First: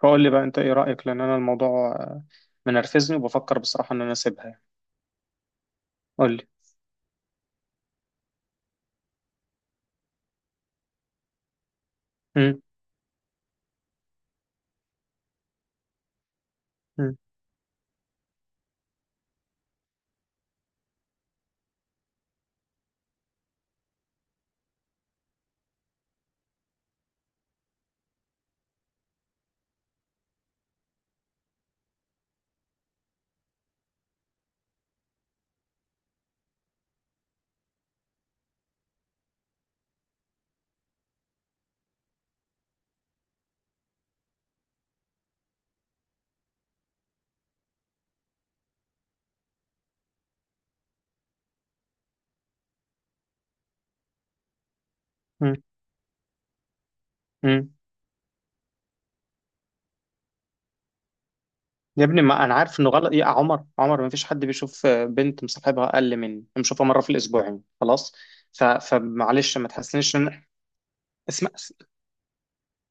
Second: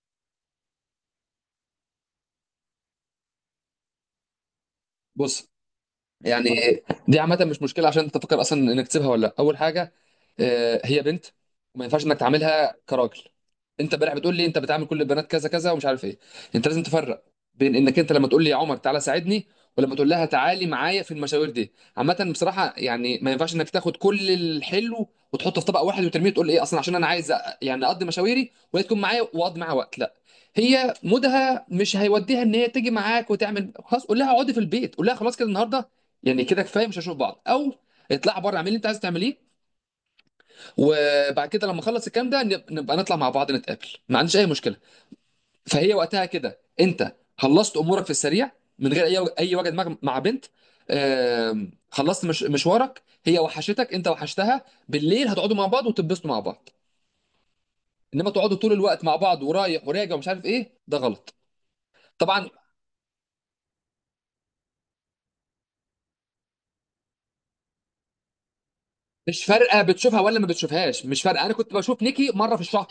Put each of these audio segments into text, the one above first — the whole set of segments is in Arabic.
قول لي بقى، انت ايه رأيك؟ لان انا الموضوع منرفزني، وبفكر بصراحة ان انا اسيبها يعني. بص. قول لي. يعني دي عامه، مش مشكله عشان انت تفكر اصلا انك تسيبها ولا لا. اول حاجه، هي بنت وما ينفعش انك مم، تعاملها كراجل. انت امبارح بتقول لي انت بتعامل كل البنات كذا كذا ومش عارف ايه. انت لازم مم، تفرق بين انك انت لما تقول لي يا عمر تعالى ساعدني، ولما تقول لها تعالي معايا في المشاوير. دي عامه بصراحه، يعني ما ينفعش انك تاخد كل الحلو وتحطه في طبق واحد وترميه. تقول ايه اصلا؟ عشان انا عايز يعني اقضي مشاويري وهي تكون معايا، واقضي معاها وقت، لا. هي مودها مش هيوديها ان هي تيجي معاك، وتعمل خلاص قول لها اقعدي في البيت، قول لها خلاص كده النهارده يعني كده كفايه، مش هنشوف بعض، او اطلع بره اعمل اللي انت عايز تعمليه، وبعد كده لما اخلص الكلام ده نبقى نطلع مع بعض نتقابل، ما عنديش اي مشكله. فهي وقتها كده انت خلصت امورك في السريع من غير اي وجد مع بنت. خلصت مش مشوارك، هي وحشتك، انت وحشتها، بالليل مم، هتقعدوا مع بعض وتتبسطوا مع بعض. مم. انما تقعدوا طول الوقت مع بعض ورايح وراجع ومش عارف ايه، ده غلط. يا ابني، ما طبعا. انا عارف انه غلط. إيه يا عمر؟ عمر ما فيش حد بيشوف بنت مصاحبها اقل مني بنشوفها مرة في الاسبوعين، خلاص. مش فمعلش، ما فارقه تحسنيش بتشوفها ولا ان... ما بتشوفهاش، مش فارقه. اسمع، انا كنت بشوف نيكي مره في الشهر،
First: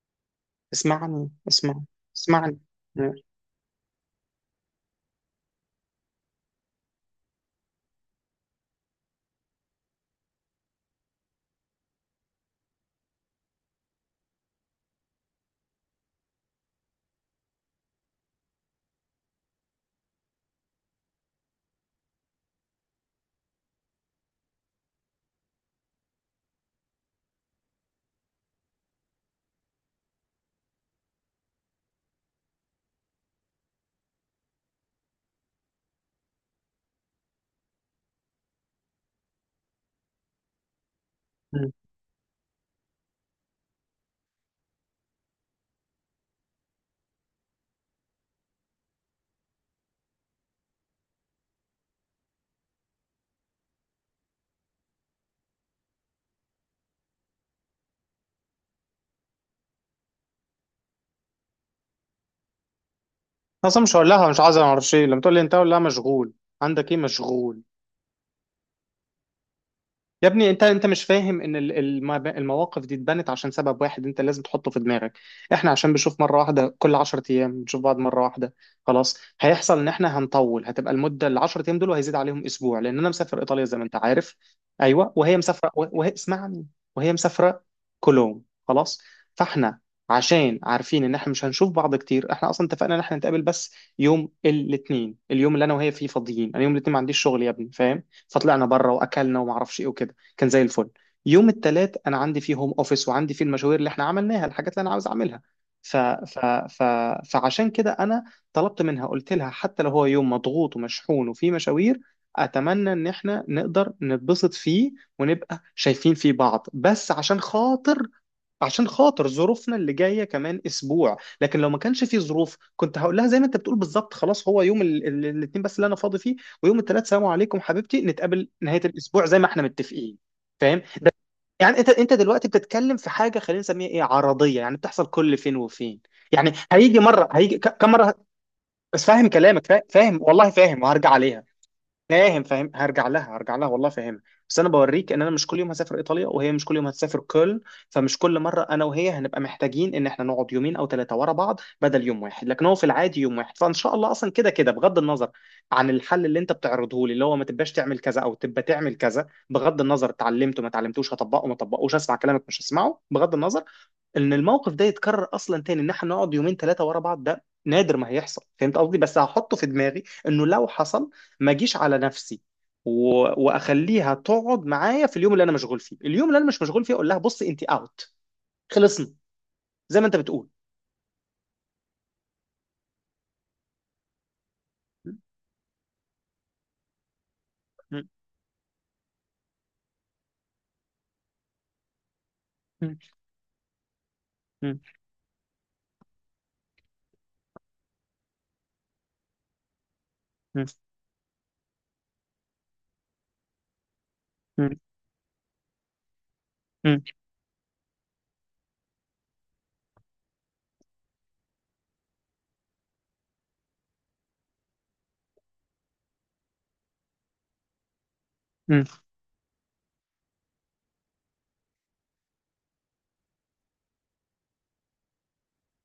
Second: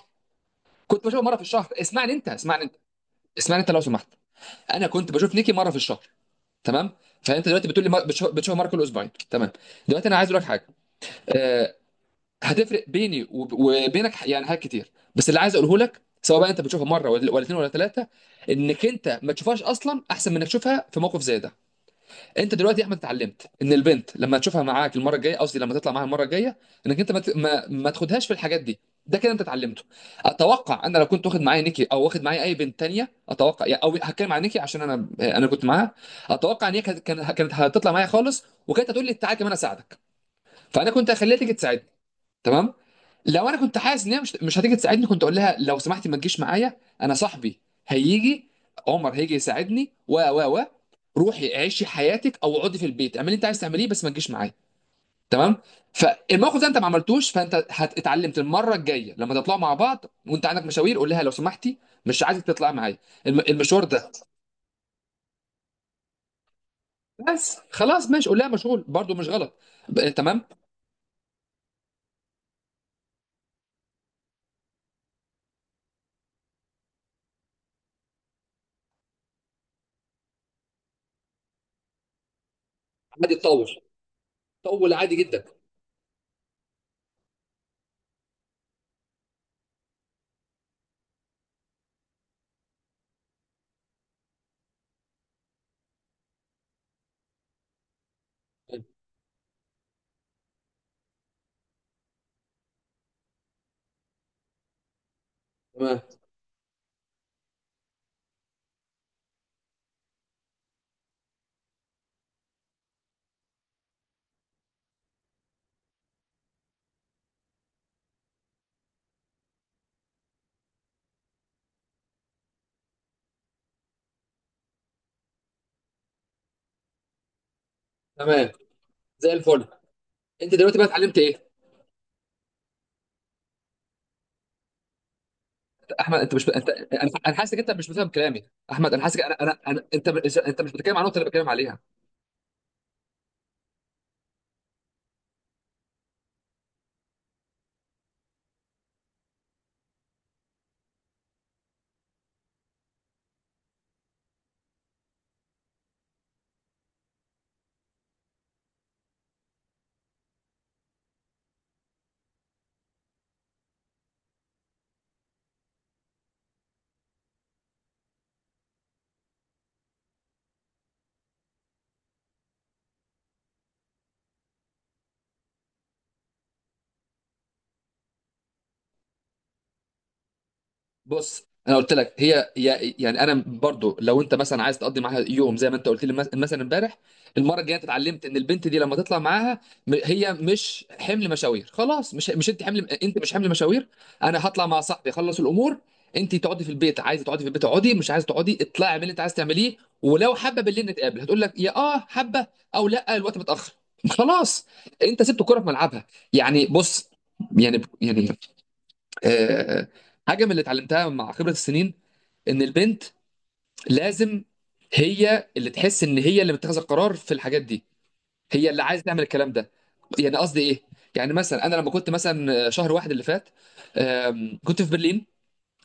كنت بشوفها اسمعني مره في الشهر. اسمع اسمعني انت، اسمعني. اسمعني انت، مم، اسمعني انت لو سمحت. انا كنت بشوف نيكي مره في الشهر، تمام؟ فانت دلوقتي بتقول لي بتشوف مره كل اسبوعين، تمام. دلوقتي انا عايز اقول لك حاجه، آه، هتفرق بيني وبينك يعني حاجات كتير. بس اللي عايز اقوله لك، سواء بقى انت بتشوفها مره ولا اتنين ولا ثلاثه، انك انت ما تشوفهاش اصلا احسن من انك تشوفها في موقف زي ده. انت دلوقتي يا احمد اتعلمت ان البنت لما تشوفها معاك المره الجايه، قصدي لما تطلع معاها المره الجايه، انك انت ما ت- ما, ما تاخدهاش في الحاجات دي. ده كده انت اتعلمته. اتوقع انا لو كنت واخد معايا نيكي او واخد معايا اي بنت تانية، اتوقع يعني، او هتكلم عن نيكي عشان انا كنت معاها، اتوقع ان هي كانت كانت هتطلع معايا خالص، وكانت هتقول لي تعالى كمان اساعدك، فانا كنت هخليها تيجي مم. تساعدني، تمام. لو انا كنت حاسس ان هي مش هتيجي تساعدني، كنت اقول لها لو سمحتي ما تجيش معايا، انا صاحبي هيجي، عمر هيجي يساعدني، و روحي عيشي حياتك، او اقعدي في البيت اعملي اللي انت عايز تعمليه، بس ما تجيش معايا، تمام. فالموقف ده انت ما عملتوش، فانت اتعلمت المره الجايه لما تطلعوا مع بعض وانت عندك مشاوير، قول لها لو سمحتي مش عايزك تطلعي معايا اصلا المشوار مش هقول ده. لها. مش عايز اعرف شيء. لما تقول لي انت، هقول لها مشغول. عندك ايه؟ بس مشغول. خلاص، ماشي، قول لها مشغول، برضو مش غلط. يا تمام. ابني انت، مش فاهم ان المواقف دي اتبنت عشان سبب واحد انت لازم تحطه في دماغك. احنا عشان بنشوف مره واحده كل 10 ايام، بنشوف بعض مره واحده خلاص. هيحصل ان احنا هنطول، هتبقى المده ال 10 ايام دول وهيزيد عليهم اسبوع لان انا عادي مسافر ايطاليا تطول، زي ما انت عارف. طول ايوه، عادي وهي جدا. مسافره وهي... اسمعني. وهي مسافره كولوم، خلاص. فاحنا عشان عارفين ان احنا مش هنشوف بعض كتير، احنا اصلا اتفقنا ان احنا نتقابل بس يوم الاثنين، اليوم اللي انا وهي فيه فاضيين. انا يوم الاثنين ما عنديش شغل يا ابني، فاهم؟ فطلعنا بره واكلنا وما اعرفش ايه وكده، كان زي الفل. يوم الثلاث انا عندي فيه هوم اوفيس، وعندي فيه المشاوير اللي احنا عملناها، الحاجات اللي انا عاوز اعملها. ف... تمام. ف... ف... فعشان كده انا طلبت منها، قلت لها حتى لو هو يوم مضغوط ومشحون وفيه مشاوير، اتمنى ان احنا نقدر نتبسط فيه ونبقى شايفين فيه بعض، بس عشان خاطر ظروفنا اللي جايه كمان اسبوع. لكن لو ما كانش في ظروف، كنت هقول لها زي ما انت بتقول بالظبط، خلاص هو يوم الاثنين بس اللي انا فاضي فيه، ويوم الثلاث سلام عليكم حبيبتي، تمام. نتقابل نهايه الاسبوع زي زي ما احنا الفل. متفقين. انت دلوقتي فاهم بقى ده؟ اتعلمت ايه؟ يعني انت، دلوقتي بتتكلم في حاجه خلينا نسميها ايه، عرضيه، يعني بتحصل كل فين وفين. احمد، انت مش، يعني انت هيجي انا مره، انا حاسس هيجي انك انت مش كم بتفهم مره؟ كلامي. احمد، انا بس حاسس فاهم انا انا كلامك، انا انت، فاهم والله، انت مش فاهم بتتكلم عن وهرجع النقطه اللي عليها. بتكلم عليها. فاهم، فاهم، هرجع لها، هرجع لها والله، فاهمها. بس انا بوريك ان انا مش كل يوم هسافر ايطاليا، وهي مش كل يوم هتسافر كولن. فمش كل مره انا وهي هنبقى محتاجين ان احنا نقعد يومين او ثلاثه ورا بعض، بدل يوم واحد. لكن هو في العادي يوم واحد، فان شاء الله. اصلا كده كده، بغض النظر عن الحل اللي انت بتعرضه لي، اللي هو ما تبقاش تعمل كذا او تبقى تعمل كذا، بغض النظر اتعلمته ما اتعلمتوش، هطبقه ما طبقوش، اسمع كلامك مش هسمعه، بغض النظر، ان الموقف ده يتكرر اصلا تاني، ان احنا نقعد يومين ثلاثه ورا بعض، ده نادر ما هيحصل. فهمت قصدي؟ بس هحطه في دماغي انه لو حصل، ما اجيش على نفسي و... واخليها تقعد معايا في اليوم اللي انا مشغول فيه. اليوم اللي انا مش مشغول فيه، اقول لها بصي انت اوت، خلصنا، زي ما انت بتقول. بص، انا قلت لك هي يعني انا برضو لو انت مثلا عايز تقضي معاها يوم زي ما انت قلت لي مثلا امبارح، المره الجايه أنت مم. اتعلمت ان البنت دي لما تطلع معاها، هي مش حمل مشاوير، خلاص، مش انت، حمل، مم. انت مش حمل مشاوير. انا هطلع مع مم. صاحبي اخلص الامور، انت تقعدي في البيت، عايزه تقعدي في البيت اقعدي، مش عايزه تقعدي اطلعي اعملي اللي انت عايزه تعمليه، ولو حابه مم. بالليل نتقابل، هتقول لك يا اه حابه، او لا الوقت متاخر. خلاص، مم. انت سبت الكره في ملعبها. يعني مم. بص، يعني يعني، آه، حاجه من اللي اتعلمتها مع خبره السنين، ان البنت لازم هي اللي تحس ان هي اللي متخذه القرار في الحاجات دي، هي اللي مم. عايزه تعمل الكلام ده. يعني قصدي ايه؟ يعني مثلا انا لما كنت مثلا شهر واحد اللي فات، كنت في برلين،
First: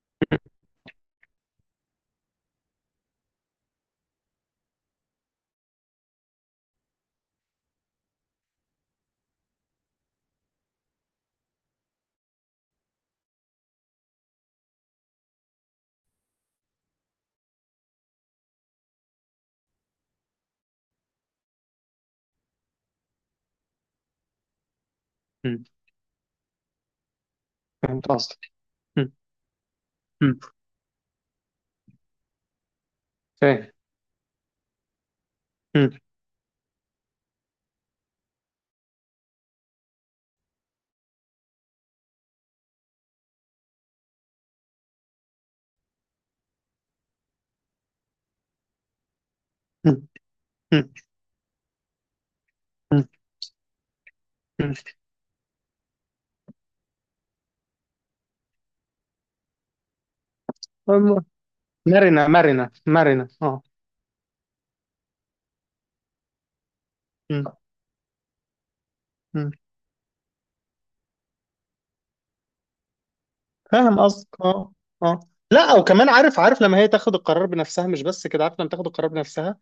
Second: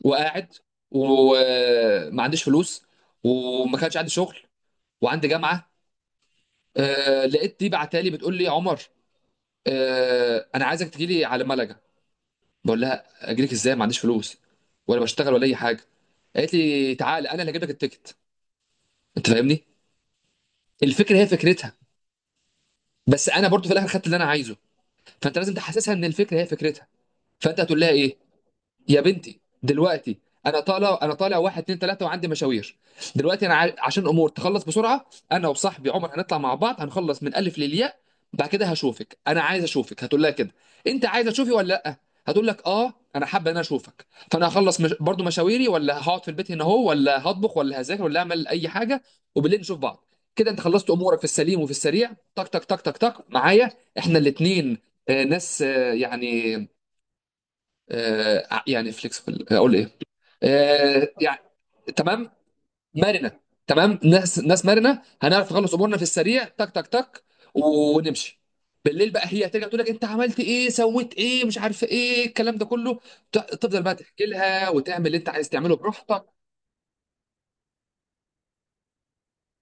وقاعد، وما عنديش فلوس، وما كانش عندي شغل، وعندي جامعه. لقيت دي بعتالي بتقول لي عمر، انا عايزك تجيلي على ملج. بقول لها اجيلك ازاي؟ ما عنديش فلوس ولا بشتغل ولا اي حاجه. قالت لي تعالى انا اللي هجيب لك التيكت. انت فاهمني، الفكره هي فكرتها، بس انا برضو في الاخر خدت اللي انا عايزه. فانت لازم مم. تحسسها ان الفكره هي فكرتها. فانت هتقول لها فهمت ايه؟ قصدك. يا مم. بنتي دلوقتي، مم. انا طالع، انا طالع واحد اتنين تلاته وعندي مشاوير، دلوقتي انا فاهم. عشان امور تخلص بسرعه، انا وصاحبي مم. عمر هنطلع مع بعض هنخلص من الف للياء، بعد كده هشوفك، انا عايز اشوفك. هتقول لها كده انت عايز تشوفي ولا لا؟ هتقول لك اه انا حابه ان انا اشوفك. فانا هخلص مش... برضو مشاويري، ولا هقعد في البيت هنا اهو، ولا هطبخ ولا هذاكر ولا اعمل اي حاجه، وبالليل نشوف مم. بعض. كده انت خلصت مم. امورك في السليم وفي السريع، تك تك تك تك تك معايا، احنا الاتنين ناس يعني يعني فليكسبل، اقول ايه، مم. يعني. مرنة تمام. مرنة مرنة، مرنه. اه. تمام، ناس مرنه، هنعرف نخلص امورنا في السريع، تك تك تك، مم. ونمشي. بالليل بقى، هي مم. هترجع تقول لك انت عملت ايه، سويت ايه، مش عارف ايه الكلام ده كله، تفضل بقى فاهم تحكي قصدك، لها اه، وتعمل اللي اه. انت عايز لا، تعمله وكمان براحتك. عارف، عارف لما هي تاخد القرار بنفسها. مش بس كده، عارف لما تاخد القرار بنفسها،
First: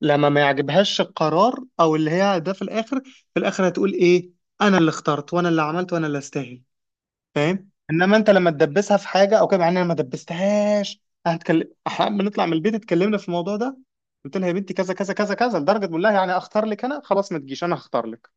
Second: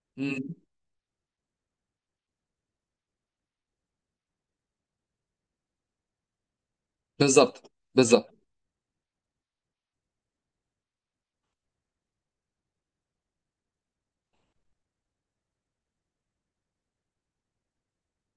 لما مم. ما يعجبهاش القرار او اللي هي ده، في الاخر، في الاخر هتقول ايه؟ انا اللي اخترت وانا اللي عملت وانا اللي استاهل. فاهم؟ بالظبط، انما انت بالظبط. لما تدبسها في حاجه او كده، مع ان انا ما دبستهاش. هنتكلم احنا، بنطلع من البيت، اتكلمنا في الموضوع ده، قلت لها يا بنتي كذا كذا كذا كذا، لدرجه بقول لها يعني اختار لك انا، خلاص ما تجيش، انا هختار لك.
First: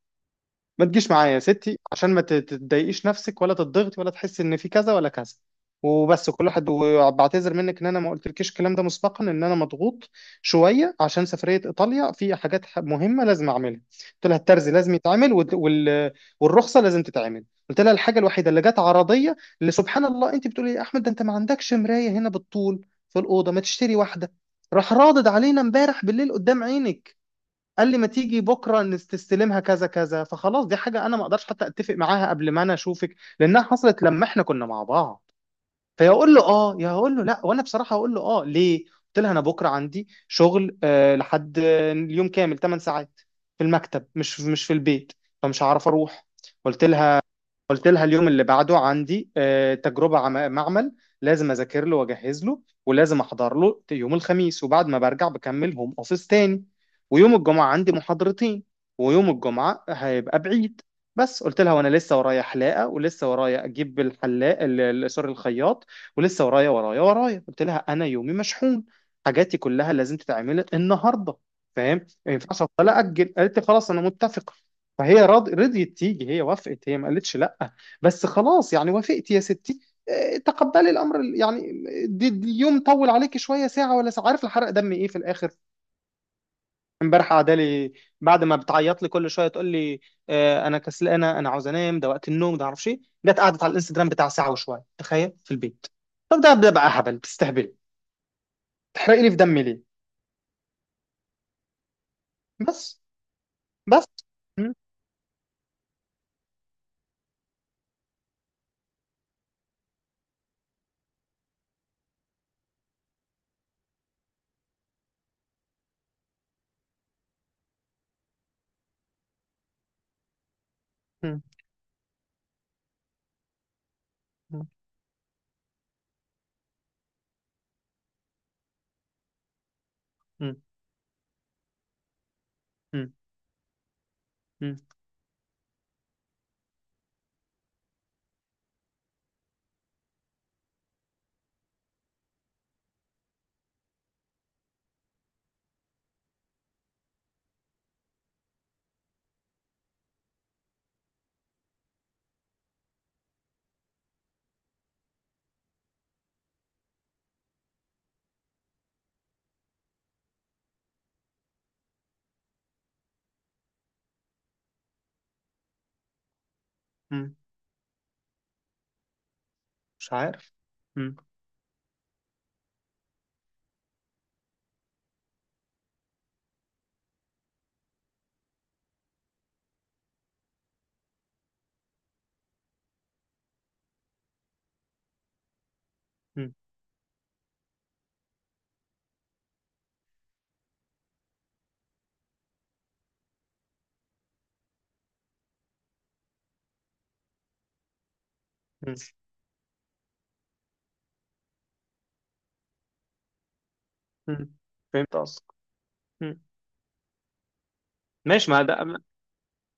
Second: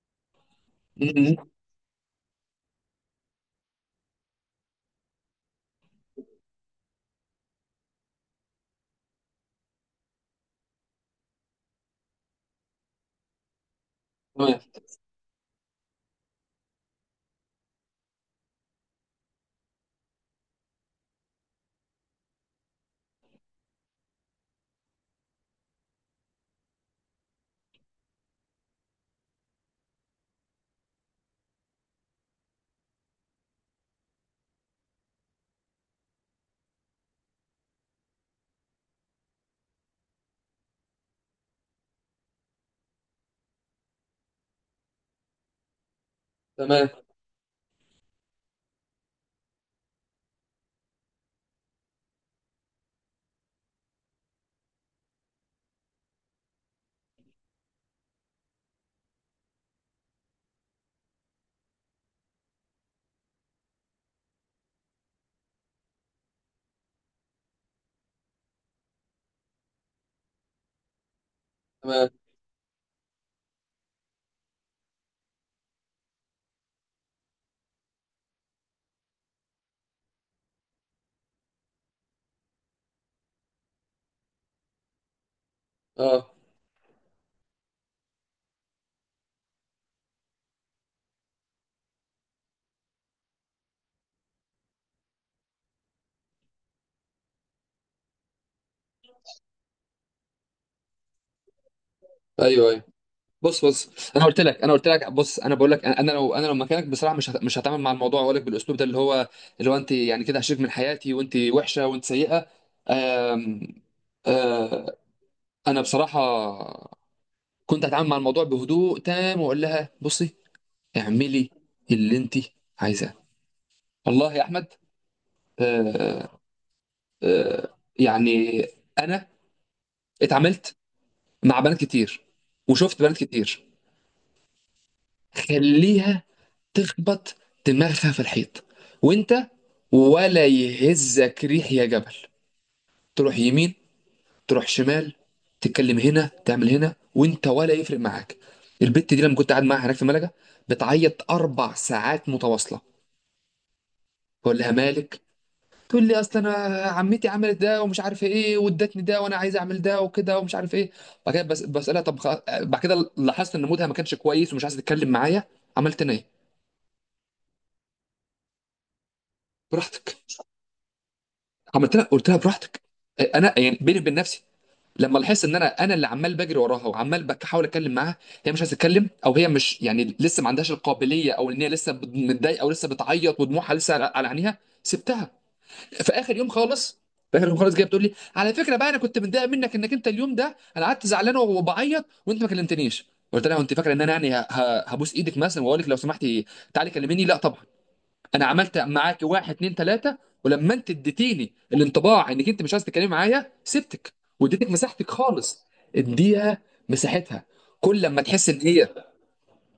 ما تجيش معايا مم. يا ستي، عشان ما تضايقيش نفسك ولا تضغطي ولا تحسي ان في كذا ولا كذا وبس، كل واحد. وبعتذر منك ان انا ما قلتلكيش الكلام ده مسبقا، ان انا مضغوط شويه عشان سفريه ايطاليا، في حاجات مهمه لازم اعملها. قلت لها تمام. الترزي لازم يتعمل، والرخصه لازم تتعمل. قلت لها الحاجه الوحيده اللي جت عرضيه، اللي سبحان الله، انت بتقولي إيه يا احمد؟ ده انت ما عندكش مرايه هنا بالطول في الاوضه، ما تشتري واحده؟ راح رادد علينا امبارح بالليل قدام عينك، قال لي ما تيجي بكره تستلمها كذا كذا. فخلاص دي حاجه انا ما اقدرش حتى اتفق معاها قبل ما انا اشوفك، لانها حصلت لما احنا كنا مع بعض. فيقول له اه يا هقول له لا؟ وانا بصراحه هقول له اه. ليه؟ قلت لها انا بكره عندي شغل آه، لحد اليوم كامل 8 ساعات في المكتب، مش في البيت، فمش هعرف اروح. قلت تمام. لها، قلت لها اليوم اللي بعده عندي تجربة معمل، لازم أذاكر له وأجهز له ولازم أحضر له يوم الخميس، وبعد ما برجع بكمل هوم أوفيس تاني. ويوم الجمعة عندي محاضرتين، ويوم الجمعة هيبقى بعيد. بس قلت لها، وأنا لسه ورايا حلاقة، ولسه ورايا أجيب الحلاق سوري الخياط، ولسه ورايا ورايا. قلت لها أنا يومي مشحون، حاجاتي كلها لازم تتعمل النهاردة، فاهم؟ تمام. ما ينفعش أفضل أجل. قالت لي خلاص أنا متفقة. رضيت تيجي، هي وافقت، هي ما قالتش لا، بس خلاص يعني وافقت يا ستي. تقبلي الامر يعني، دي يوم طول عليكي شويه، ساعه ولا ساعه، عارف الحرق دم ايه في الاخر؟ اه. امبارح قاعده لي، بعد ما بتعيط لي كل شويه تقول لي انا كسلانه، انا عاوز انام، ده وقت النوم ده، معرفش ايه، جت قعدت على الانستجرام بتاع ساعه وشويه، تخيل في البيت. طب ده بقى هبل، بتستهبلي، تحرقي لي في دمي ليه؟ ايوه، ايوه. بس. بص، بص، بس. انا قلت لك، م- انا قلت لك، بص، انا بقول لك، انا لو انا، لو مكانك بصراحه، مش هتعامل مع الموضوع واقول لك بالاسلوب ده، اللي هو اللي هو انت يعني كده هشيك من حياتي، وانت وحشه وانت سيئه. آم، آه، انا بصراحه كنت هتعامل مع الموضوع بهدوء تام، واقول لها بصي م- اعملي اللي انت عايزاه. والله يا م- احمد، آه، يعني انا م- اتعاملت مع بنات كتير، وشفت م- بنات كتير. م- خليها تخبط دماغها في الحيط، وانت ولا يهزك ريح يا جبل. تروح يمين، تروح شمال، تتكلم هنا، تعمل هنا، وانت ولا يفرق معاك. البت دي لما كنت قاعد معاها هناك في ملجا، بتعيط اربع ساعات متواصله، بقول لها مالك، تقول لي اصل انا عمتي عملت ده ومش عارف ايه، وادتني ده وانا عايز اعمل ده، وكده ومش عارف ايه. بعد كده بس بسالها طب بعد كده لاحظت ان مودها ما كانش كويس ومش عايزه تتكلم معايا. عملت انا ايه؟ م- مش براحتك. عارف. م- عملت لها، قلت لها براحتك. انا يعني بيني وبين نفسي لما لاحظت ان انا اللي عمال بجري وراها، وعمال بحاول اتكلم معاها، هي مش عايزه تتكلم، او هي مش يعني لسه ما عندهاش القابليه، او ان هي لسه متضايقه، او لسه بتعيط ودموعها لسه على عينيها، سبتها. في اخر يوم م- خالص، في اخر يوم خالص، جايه بتقول لي على فكره بقى، انا كنت متضايق منك، انك انت اليوم ده انا قعدت زعلان وبعيط وانت ما كلمتنيش. قلت لها انت فاكره ان انا يعني هبوس ايدك مثلا واقول لك لو سمحتي تعالي كلميني، لا طبعا. انا عملت م. معاك واحد اتنين تلاته، ولما انت اديتيني الانطباع انك انت مش عايز تتكلمي معايا، سبتك مم. واديتك مساحتك فهمت قصدك. خالص. مم. اديها مساحتها كل لما تحس ماشي. ان ما ده، هي.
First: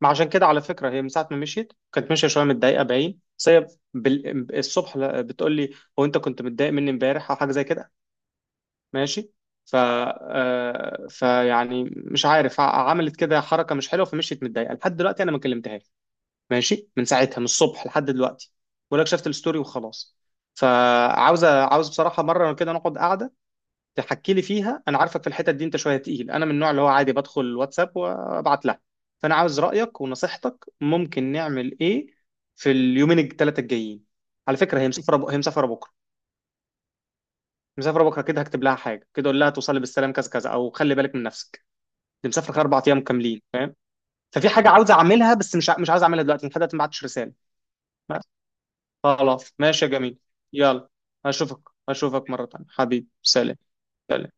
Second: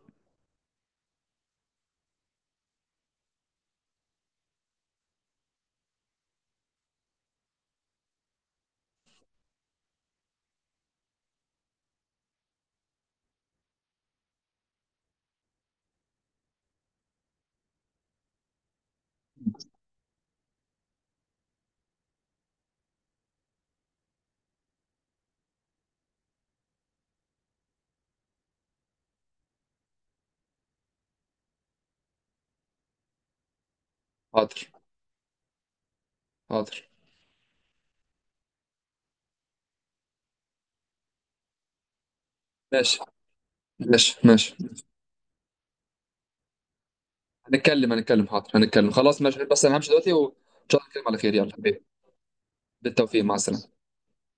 ما عشان كده على فكره، هي من ساعه ما مشيت كانت ماشيه شويه متضايقه، باين. بس هي الصبح بتقول لي هو انت كنت متضايق مني امبارح او حاجه زي كده؟ ماشي. ف فيعني، مش عارف، عملت كده حركه مش حلوه، فمشيت متضايقه. لحد دلوقتي انا ما كلمتهاش، ماشي، من ساعتها، من الصبح لحد دلوقتي، ولا شفت الستوري وخلاص. فعاوز، عاوز بصراحه مره كده نقعد قعده تحكي لي فيها. انا عارفك في الحتت دي انت شويه تقيل، انا من النوع اللي هو عادي بدخل الواتساب وابعت لها. فانا عاوز رايك ونصيحتك، ممكن نعمل ايه في اليومين الثلاثه الجايين؟ على فكره حاضر. هي مسافره هي مسافره بكره، حاضر. مسافره بكره. كده هكتب لها حاجه كده، اقول لها توصلي بالسلام كذا كذا، او خلي بالك من نفسك، دي مسافره اربع ماشي، ايام كاملين، فاهم؟ ماشي، ففي ماشي. حاجه عاوز اعملها بس مش مش عاوز اعملها دلوقتي. لحد دلوقتي ما بعتش رساله. هنتكلم، بس. هنتكلم، حاضر هنتكلم، خلاص ماشي، خلاص بس انا ماشي همشي يا دلوقتي، جميل، وان شاء الله يلا. نتكلم على خير، يلا اشوفك، حبيبي. اشوفك مره ثانيه حبيبي، بالتوفيق، مع سلام، السلامه. سلام، سلام.